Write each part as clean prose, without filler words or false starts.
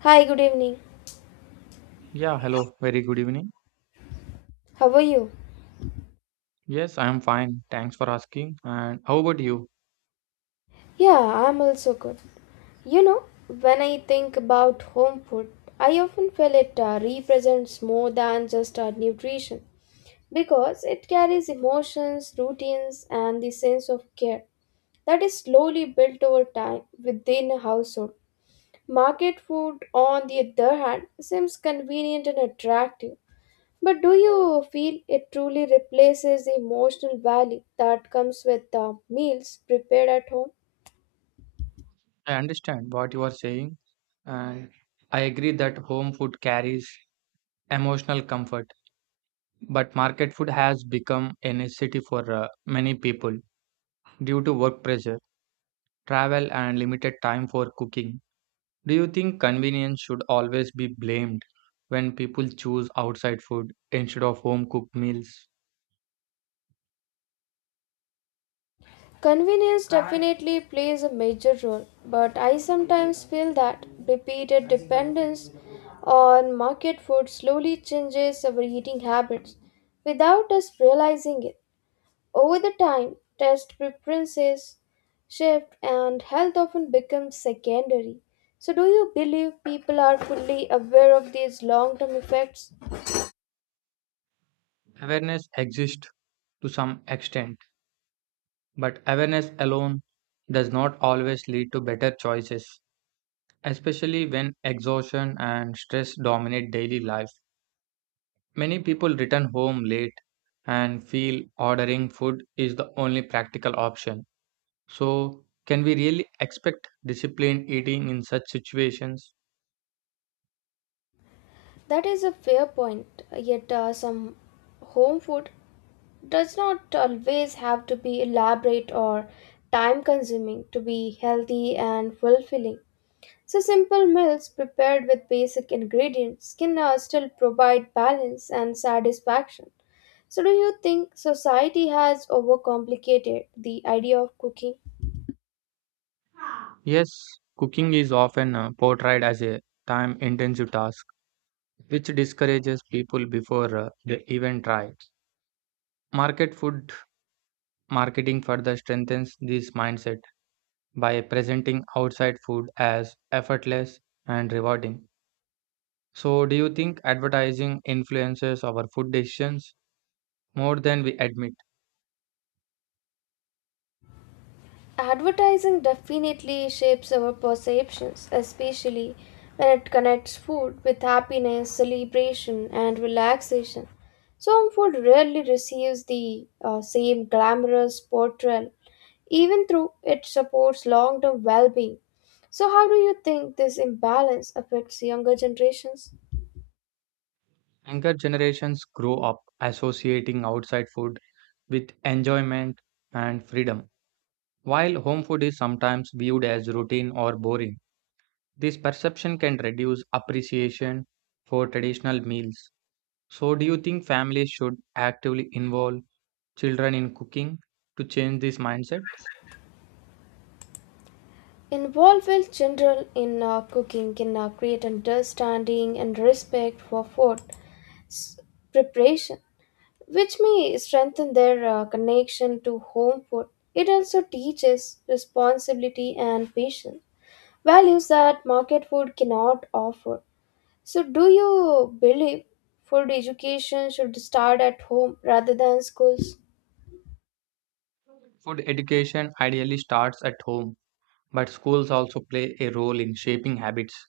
Hi, good evening. Yeah, hello. Very good evening. How are you? Yes, I am fine. Thanks for asking. And how about you? Yeah, I'm also good. You know, when I think about home food, I often feel it represents more than just nutrition because it carries emotions, routines, and the sense of care that is slowly built over time within a household. Market food, on the other hand, seems convenient and attractive. But do you feel it truly replaces the emotional value that comes with meals prepared at home? I understand what you are saying, and I agree that home food carries emotional comfort, but market food has become a necessity for many people due to work pressure, travel, and limited time for cooking. Do you think convenience should always be blamed when people choose outside food instead of home cooked meals? Convenience definitely plays a major role, but I sometimes feel that repeated dependence on market food slowly changes our eating habits without us realizing it. Over the time, taste preferences shift and health often becomes secondary. So, do you believe people are fully aware of these long term effects? Awareness exists to some extent. But awareness alone does not always lead to better choices, especially when exhaustion and stress dominate daily life. Many people return home late and feel ordering food is the only practical option. So, can we really expect disciplined eating in such situations? That is a fair point, yet, some home food does not always have to be elaborate or time consuming to be healthy and fulfilling. So, simple meals prepared with basic ingredients can still provide balance and satisfaction. So, do you think society has overcomplicated the idea of cooking? Yes, cooking is often portrayed as a time intensive task, which discourages people before they even try. Market food Marketing further strengthens this mindset by presenting outside food as effortless and rewarding. So, do you think advertising influences our food decisions more than we admit? Advertising definitely shapes our perceptions, especially when it connects food with happiness, celebration, and relaxation. So, home food rarely receives the same glamorous portrayal, even though it supports long term well being. So, how do you think this imbalance affects younger generations? Younger generations grow up associating outside food with enjoyment and freedom, while home food is sometimes viewed as routine or boring. This perception can reduce appreciation for traditional meals. So, do you think families should actively involve children in cooking to change this mindset? Involve with children in cooking can create understanding and respect for food preparation, which may strengthen their connection to home food. It also teaches responsibility and patience, values that market food cannot offer. So, do you believe food education should start at home rather than schools? Food education ideally starts at home, but schools also play a role in shaping habits,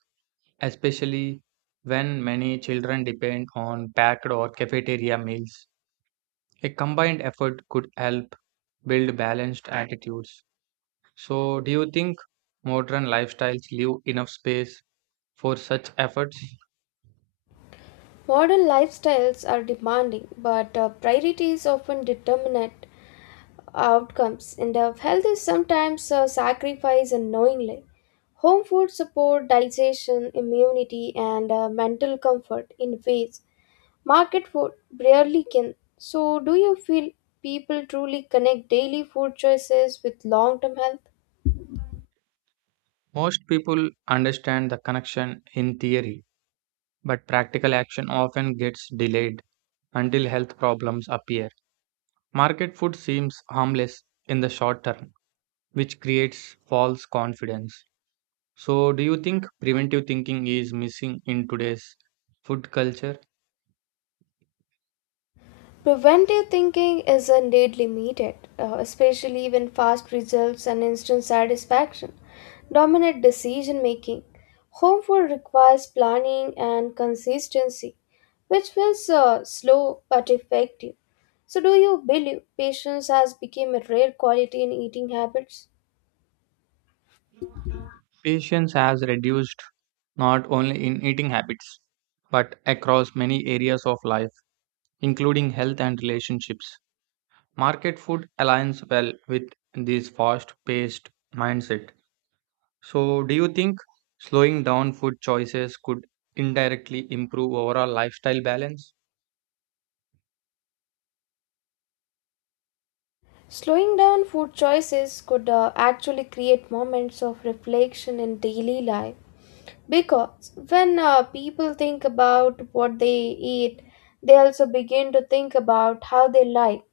especially when many children depend on packed or cafeteria meals. A combined effort could help build balanced attitudes. So, do you think modern lifestyles leave enough space for such efforts? Modern lifestyles are demanding, but priorities often determinate outcomes and of health is sometimes sacrificed unknowingly. Home food support digestion, immunity, and mental comfort in ways market food rarely can. So, do you feel people truly connect daily food choices with long-term health? Most people understand the connection in theory, but practical action often gets delayed until health problems appear. Market food seems harmless in the short term, which creates false confidence. So, do you think preventive thinking is missing in today's food culture? Preventive thinking is indeed limited, especially when fast results and instant satisfaction dominate decision making. Home food requires planning and consistency, which feels slow but effective. So, do you believe patience has become a rare quality in eating habits? Patience has reduced not only in eating habits, but across many areas of life, including health and relationships. Market food aligns well with this fast paced mindset. So, do you think slowing down food choices could indirectly improve overall lifestyle balance? Slowing down food choices could actually create moments of reflection in daily life because when people think about what they eat, they also begin to think about how they like.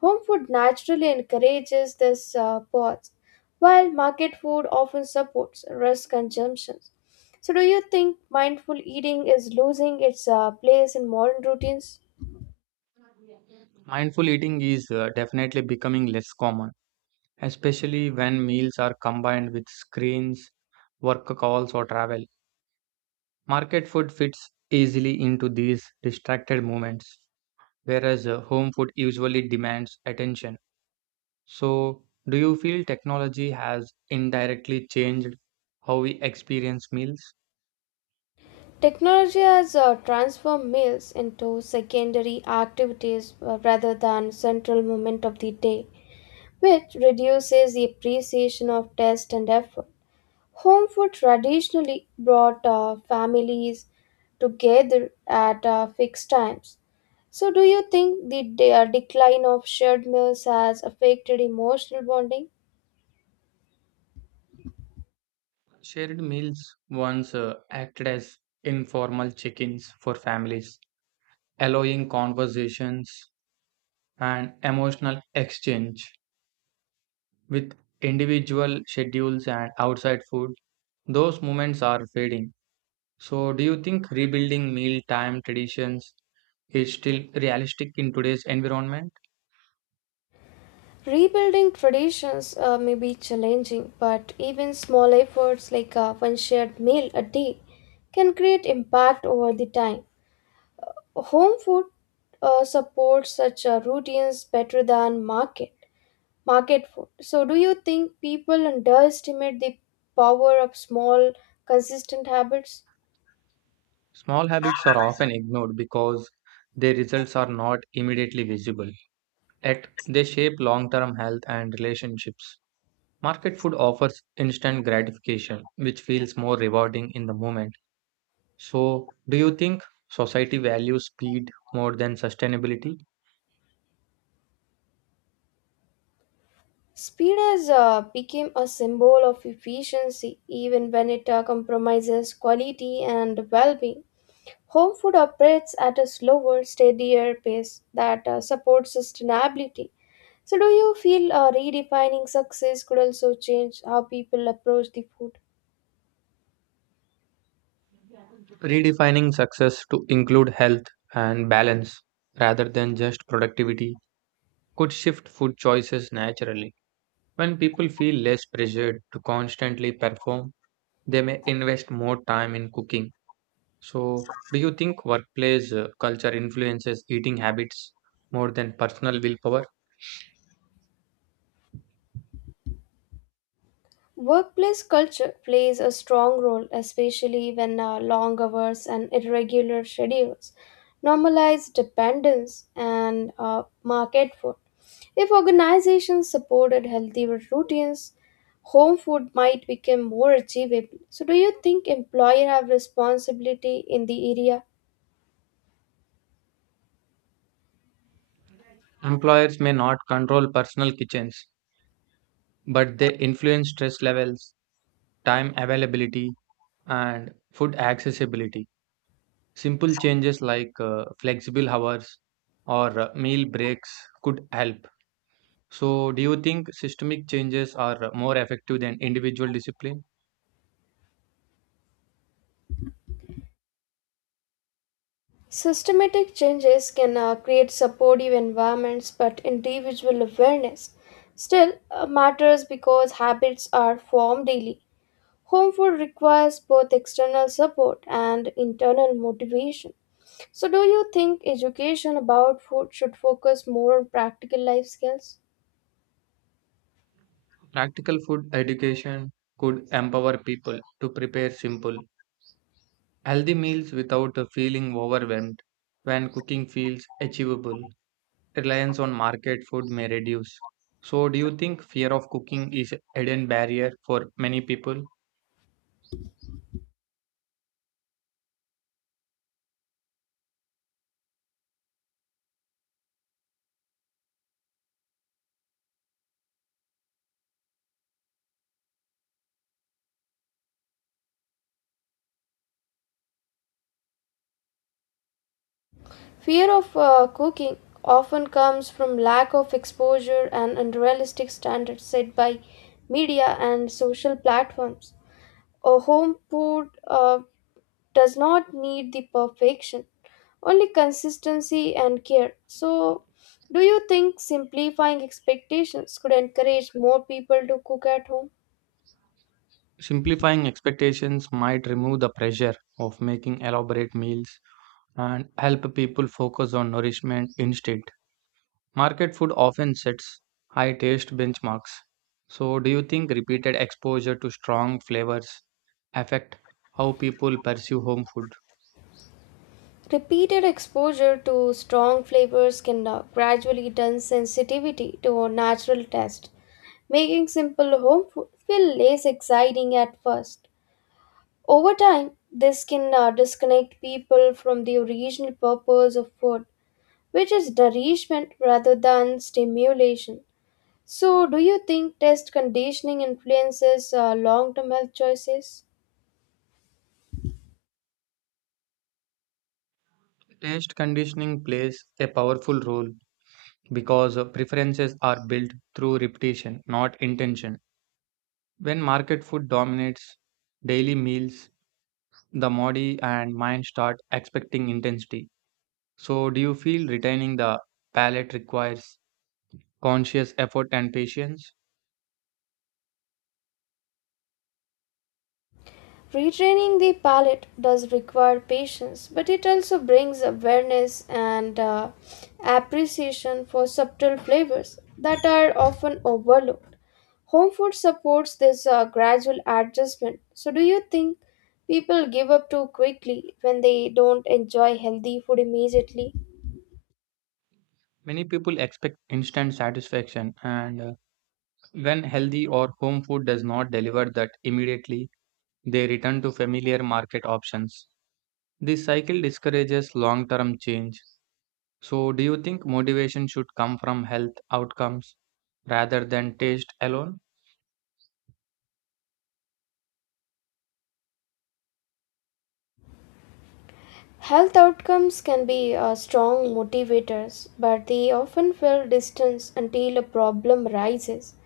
Home food naturally encourages this pause, while market food often supports risk consumption. So, do you think mindful eating is losing its place in modern routines? Mindful eating is definitely becoming less common, especially when meals are combined with screens, work calls, or travel. Market food fits easily into these distracted moments, whereas home food usually demands attention. So, do you feel technology has indirectly changed how we experience meals? Technology has transformed meals into secondary activities rather than central moment of the day, which reduces the appreciation of taste and effort. Home food traditionally brought families together at fixed times. So, do you think the decline of shared meals has affected emotional bonding? Shared meals once acted as informal check ins for families, allowing conversations and emotional exchange. With individual schedules and outside food, those moments are fading. So, do you think rebuilding mealtime traditions is still realistic in today's environment? Rebuilding traditions may be challenging, but even small efforts like one shared meal a day can create impact over the time. Home food supports such routines better than market food. So, do you think people underestimate the power of small, consistent habits? Small habits are often ignored because their results are not immediately visible, yet they shape long term health and relationships. Market food offers instant gratification, which feels more rewarding in the moment. So, do you think society values speed more than sustainability? Speed has become a symbol of efficiency, even when it compromises quality and well-being. Home food operates at a slower, steadier pace that supports sustainability. So, do you feel redefining success could also change how people approach the food? Redefining success to include health and balance rather than just productivity could shift food choices naturally. When people feel less pressured to constantly perform, they may invest more time in cooking. So, do you think workplace culture influences eating habits more than personal willpower? Workplace culture plays a strong role, especially when long hours and irregular schedules normalize dependence and market food. If organizations supported healthy routines, home food might become more achievable. So, do you think employer have responsibility in the area? Employers may not control personal kitchens, but they influence stress levels, time availability, and food accessibility. Simple changes like flexible hours or meal breaks could help. So, do you think systemic changes are more effective than individual discipline? Systematic changes can create supportive environments, but individual awareness still matters because habits are formed daily. Home food requires both external support and internal motivation. So, do you think education about food should focus more on practical life skills? Practical food education could empower people to prepare simple, healthy meals without feeling overwhelmed. When cooking feels achievable, reliance on market food may reduce. So, do you think fear of cooking is a hidden barrier for many people? Fear of cooking often comes from lack of exposure and unrealistic standards set by media and social platforms. A home food does not need the perfection, only consistency and care. So, do you think simplifying expectations could encourage more people to cook at home? Simplifying expectations might remove the pressure of making elaborate meals and help people focus on nourishment instead. Market food often sets high taste benchmarks. So, do you think repeated exposure to strong flavors affect how people pursue home food? Repeated exposure to strong flavors can gradually turn sensitivity to natural taste, making simple home food feel less exciting at first. Over time, this can disconnect people from the original purpose of food which is nourishment rather than stimulation. So, do you think test conditioning influences long term health choices? Taste conditioning plays a powerful role because preferences are built through repetition, not intention. When market food dominates daily meals, the body and mind start expecting intensity. So, do you feel retaining the palate requires conscious effort and patience? Retraining the palate does require patience, but it also brings awareness and appreciation for subtle flavors that are often overlooked. Home food supports this gradual adjustment. So, do you think people give up too quickly when they don't enjoy healthy food immediately? Many people expect instant satisfaction, and when healthy or home food does not deliver that immediately, they return to familiar market options. This cycle discourages long term change. So, do you think motivation should come from health outcomes rather than taste alone? Health outcomes can be strong motivators, but they often feel distance until a problem rises.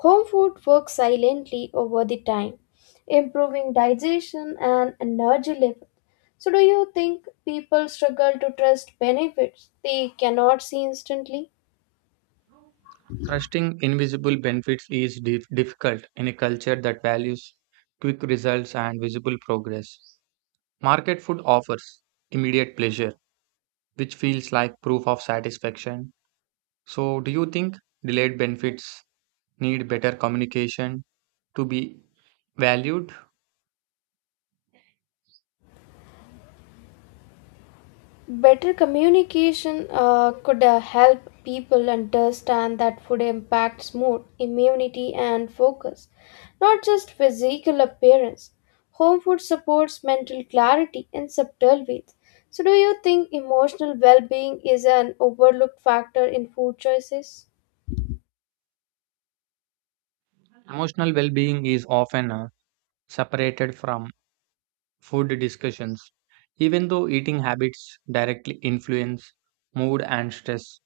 Home food works silently over the time, improving digestion and energy level. So, do you think people struggle to trust benefits they cannot see instantly? Trusting invisible benefits is difficult in a culture that values quick results and visible progress. Market food offers immediate pleasure, which feels like proof of satisfaction. So, do you think delayed benefits need better communication to be valued? Better communication could help people understand that food impacts mood, immunity, and focus, not just physical appearance. Home food supports mental clarity in subtle ways. So, do you think emotional well being is an overlooked factor in food choices? Emotional well being is often separated from food discussions, even though eating habits directly influence mood and stress.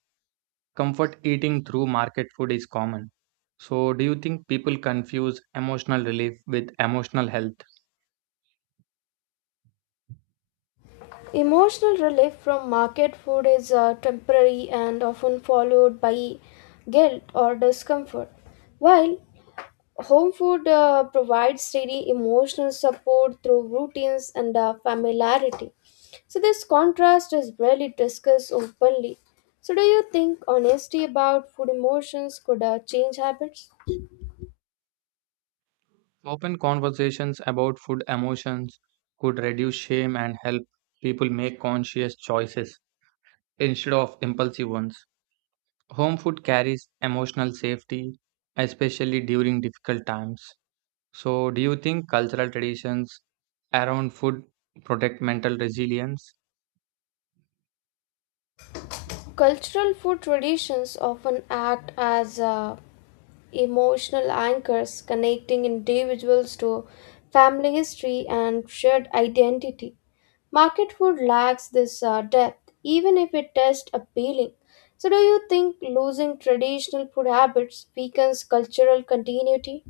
Comfort eating through market food is common. So, do you think people confuse emotional relief with emotional health? Emotional relief from market food is temporary and often followed by guilt or discomfort, while home food provides steady emotional support through routines and familiarity. So, this contrast is rarely discussed openly. So, do you think honesty about food emotions could change habits? Open conversations about food emotions could reduce shame and help people make conscious choices instead of impulsive ones. Home food carries emotional safety, especially during difficult times. So, do you think cultural traditions around food protect mental resilience? Cultural food traditions often act as emotional anchors connecting individuals to family history and shared identity. Market food lacks this depth, even if it tastes appealing. So, do you think losing traditional food habits weakens cultural continuity?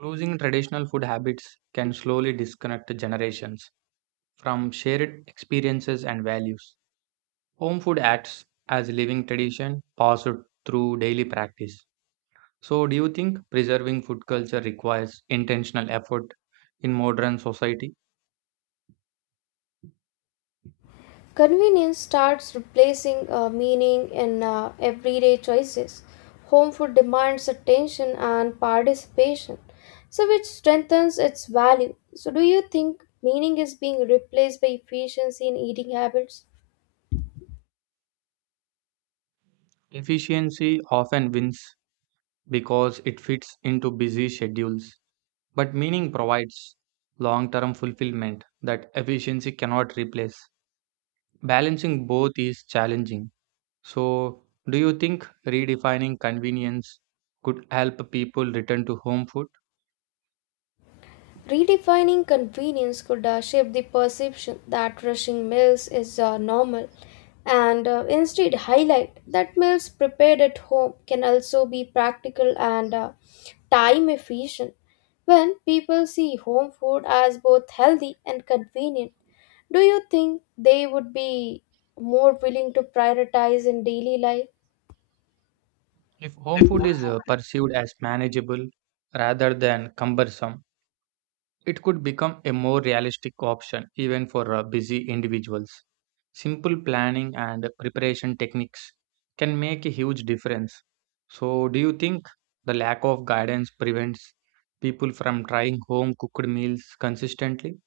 Losing traditional food habits can slowly disconnect generations from shared experiences and values. Home food acts as a living tradition passed through daily practice. So, do you think preserving food culture requires intentional effort in modern society? Convenience starts replacing meaning in everyday choices. Home food demands attention and participation, so which strengthens its value. So, do you think meaning is being replaced by efficiency in eating habits? Efficiency often wins because it fits into busy schedules, but meaning provides long term fulfillment that efficiency cannot replace. Balancing both is challenging. So, do you think redefining convenience could help people return to home food? Redefining convenience could shape the perception that rushing meals is normal and instead highlight that meals prepared at home can also be practical and time efficient. When people see home food as both healthy and convenient, do you think they would be more willing to prioritize in daily life? If home food is perceived as manageable rather than cumbersome, it could become a more realistic option even for busy individuals. Simple planning and preparation techniques can make a huge difference. So, do you think the lack of guidance prevents people from trying home cooked meals consistently?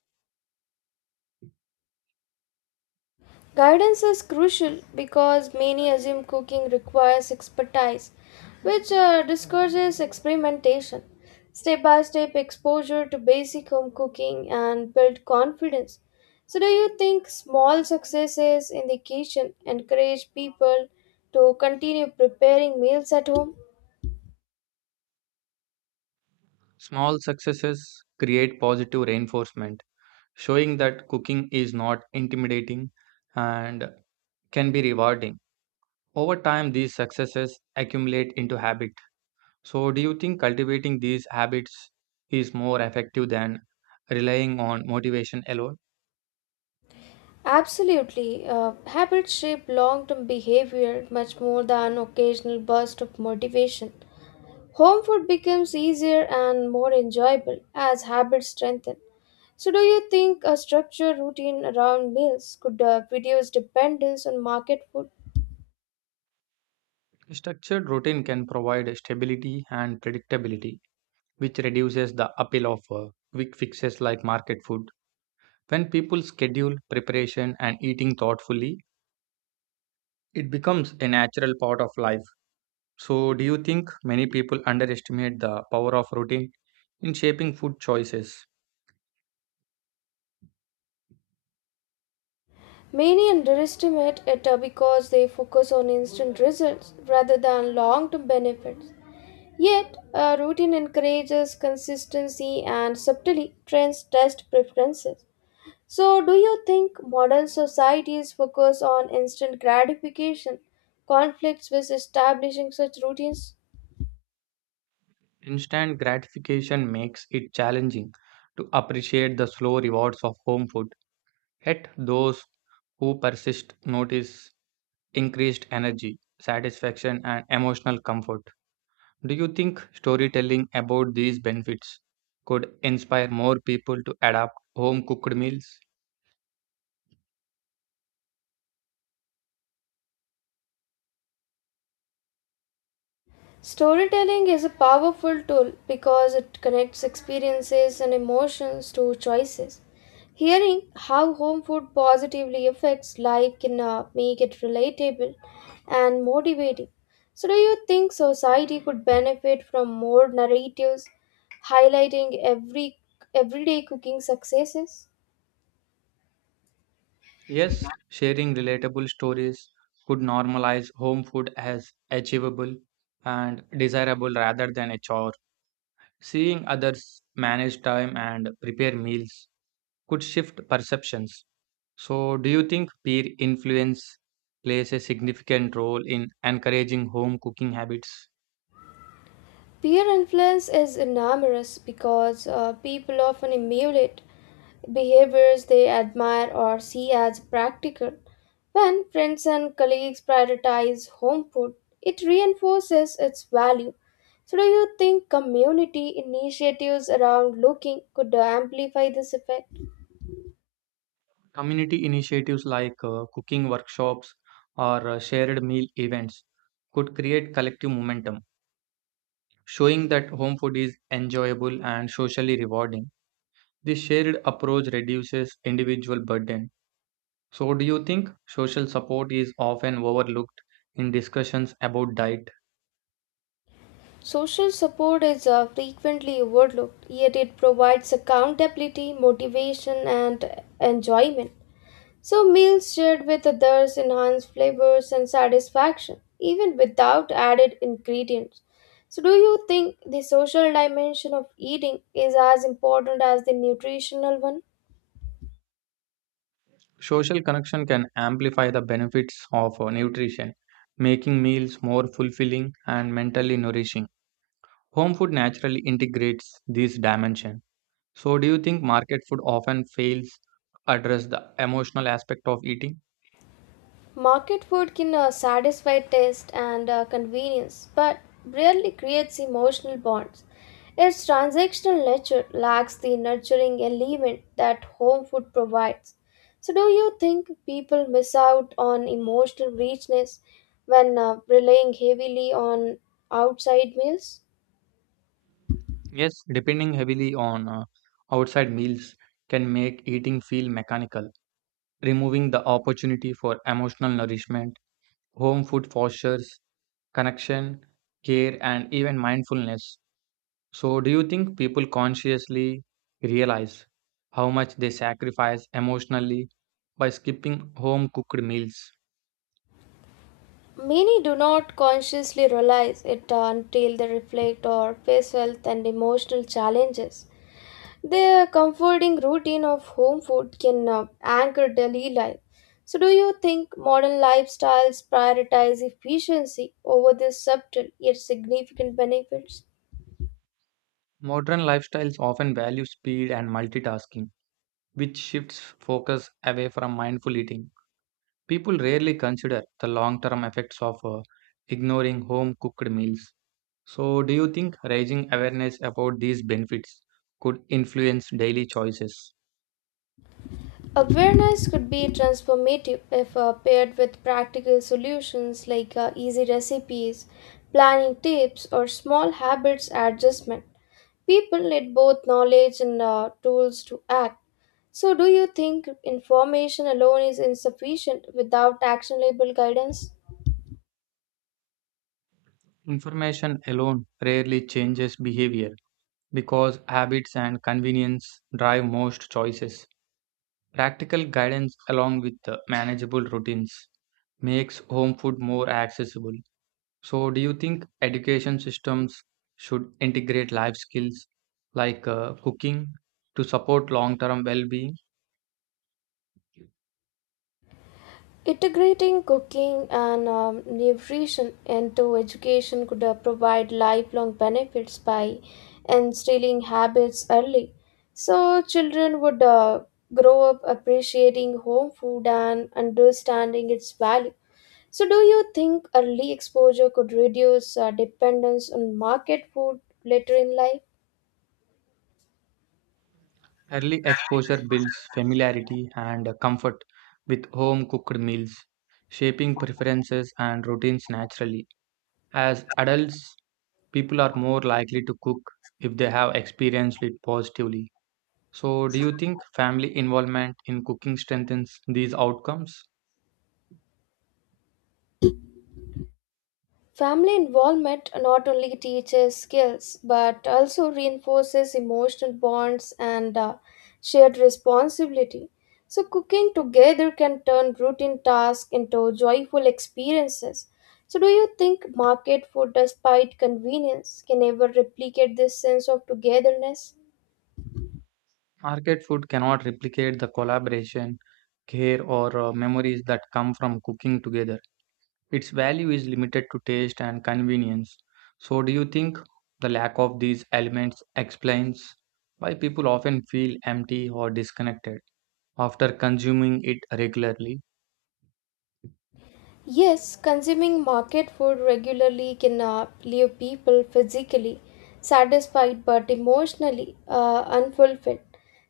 Guidance is crucial because many assume cooking requires expertise, which discourages experimentation. Step by step exposure to basic home cooking and build confidence. So, do you think small successes in the kitchen encourage people to continue preparing meals at home? Small successes create positive reinforcement, showing that cooking is not intimidating and can be rewarding. Over time, these successes accumulate into habits. So, do you think cultivating these habits is more effective than relying on motivation alone? Absolutely. Habits shape long term behavior much more than occasional bursts of motivation. Home food becomes easier and more enjoyable as habits strengthen. So, do you think a structured routine around meals could reduce dependence on market food? A structured routine can provide stability and predictability, which reduces the appeal of quick fixes like market food. When people schedule preparation and eating thoughtfully, it becomes a natural part of life. So, do you think many people underestimate the power of routine in shaping food choices? Many underestimate it because they focus on instant results rather than long term benefits. Yet, a routine encourages consistency and subtly trends test preferences. So, do you think modern societies focus on instant gratification, conflicts with establishing such routines? Instant gratification makes it challenging to appreciate the slow rewards of home food. Yet, those who persist notice increased energy, satisfaction, and emotional comfort. Do you think storytelling about these benefits could inspire more people to adapt home cooked meals? Storytelling is a powerful tool because it connects experiences and emotions to choices. Hearing how home food positively affects life can make it relatable and motivating. So, do you think society could benefit from more narratives highlighting every everyday cooking successes? Yes, sharing relatable stories could normalize home food as achievable and desirable rather than a chore. Seeing others manage time and prepare meals could shift perceptions. So, do you think peer influence plays a significant role in encouraging home cooking habits? Peer influence is enormous because people often emulate behaviors they admire or see as practical. When friends and colleagues prioritize home food, it reinforces its value. So, do you think community initiatives around looking could amplify this effect? Community initiatives like cooking workshops or shared meal events could create collective momentum, showing that home food is enjoyable and socially rewarding. This shared approach reduces individual burden. So, do you think social support is often overlooked in discussions about diet? Social support is frequently overlooked, yet it provides accountability, motivation, and enjoyment. So, meals shared with others enhance flavors and satisfaction, even without added ingredients. So, do you think the social dimension of eating is as important as the nutritional one? Social connection can amplify the benefits of nutrition, making meals more fulfilling and mentally nourishing. Home food naturally integrates this dimension. So, do you think market food often fails to address the emotional aspect of eating? Market food can satisfy taste and convenience, but rarely creates emotional bonds. Its transactional nature lacks the nurturing element that home food provides. So, do you think people miss out on emotional richness when relying heavily on outside meals? Yes, depending heavily on outside meals can make eating feel mechanical, removing the opportunity for emotional nourishment. Home food fosters connection, care, and even mindfulness. So, do you think people consciously realize how much they sacrifice emotionally by skipping home cooked meals? Many do not consciously realize it until they reflect or face health and emotional challenges. The comforting routine of home food can anchor daily life. So, do you think modern lifestyles prioritize efficiency over these subtle yet significant benefits? Modern lifestyles often value speed and multitasking, which shifts focus away from mindful eating. People rarely consider the long term effects of ignoring home cooked meals. So, do you think raising awareness about these benefits could influence daily choices? Awareness could be transformative if paired with practical solutions like easy recipes, planning tips, or small habits adjustment. People need both knowledge and tools to act. So, do you think information alone is insufficient without actionable guidance? Information alone rarely changes behavior because habits and convenience drive most choices. Practical guidance, along with the manageable routines, makes home food more accessible. So, do you think education systems should integrate life skills like cooking to support long term well being? Integrating cooking and nutrition into education could provide lifelong benefits by instilling habits early. So, children would grow up appreciating home food and understanding its value. So, do you think early exposure could reduce dependence on market food later in life? Early exposure builds familiarity and comfort with home cooked meals, shaping preferences and routines naturally. As adults, people are more likely to cook if they have experienced it positively. So, do you think family involvement in cooking strengthens these outcomes? Family involvement not only teaches skills but also reinforces emotional bonds and shared responsibility. So, cooking together can turn routine tasks into joyful experiences. So, do you think market food, despite convenience, can ever replicate this sense of togetherness? Market food cannot replicate the collaboration, care, or memories that come from cooking together. Its value is limited to taste and convenience. So, do you think the lack of these elements explains why people often feel empty or disconnected after consuming it regularly? Yes, consuming market food regularly can leave people physically satisfied but emotionally unfulfilled.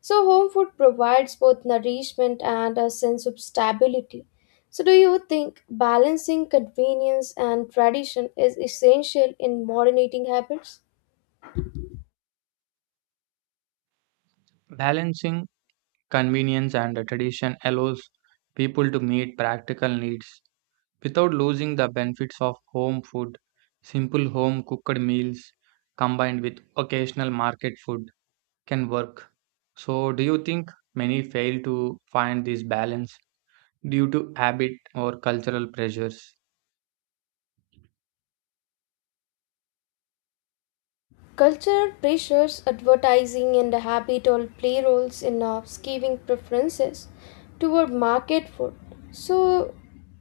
So, home food provides both nourishment and a sense of stability. So, do you think balancing convenience and tradition is essential in modern eating habits? Balancing convenience and tradition allows people to meet practical needs without losing the benefits of home food. Simple home cooked meals combined with occasional market food can work. So, do you think many fail to find this balance due to habit or cultural pressures? Cultural pressures, advertising, and the habit all play roles in our skewing preferences toward market food. So,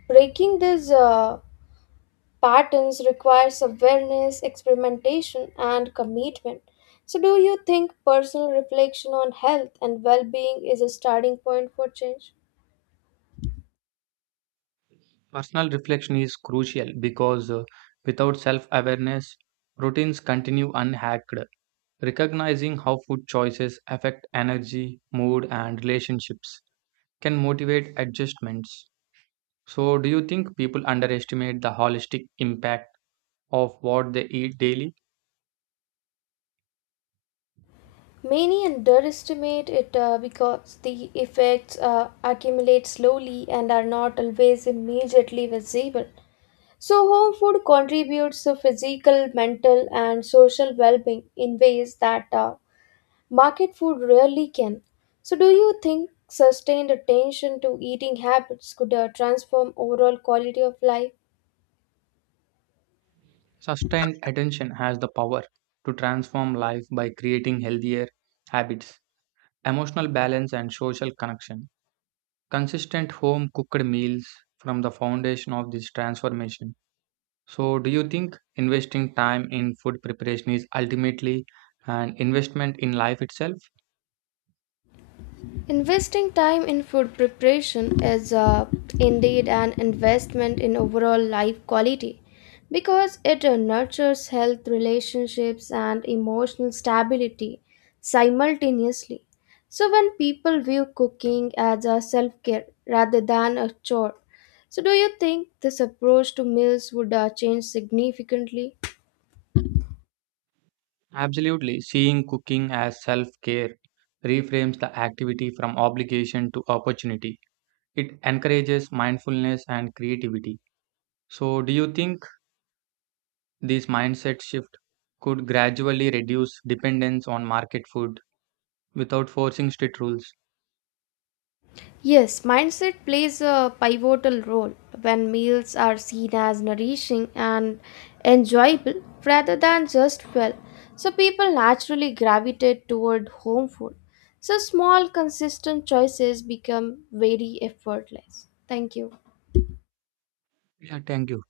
breaking these patterns requires awareness, experimentation, and commitment. So, do you think personal reflection on health and well being is a starting point for change? Personal reflection is crucial because without self awareness, routines continue unhacked. Recognizing how food choices affect energy, mood, and relationships can motivate adjustments. So, do you think people underestimate the holistic impact of what they eat daily? Many underestimate it because the effects accumulate slowly and are not always immediately visible. So, home food contributes to physical, mental, and social well being in ways that market food rarely can. So, do you think sustained attention to eating habits could transform overall quality of life? Sustained attention has the power to transform life by creating healthier habits, emotional balance, and social connection. Consistent home cooked meals from the foundation of this transformation. So, do you think investing time in food preparation is ultimately an investment in life itself? Investing time in food preparation is indeed an investment in overall life quality because it nurtures health, relationships, and emotional stability simultaneously. So, when people view cooking as a self care rather than a chore, so do you think this approach to meals would change significantly? Absolutely. Seeing cooking as self care reframes the activity from obligation to opportunity. It encourages mindfulness and creativity. So, do you think this mindset shift could gradually reduce dependence on market food without forcing strict rules? Yes, mindset plays a pivotal role when meals are seen as nourishing and enjoyable rather than just fuel. So people naturally gravitate toward home food. So small, consistent choices become very effortless. Thank you. Yeah, thank you.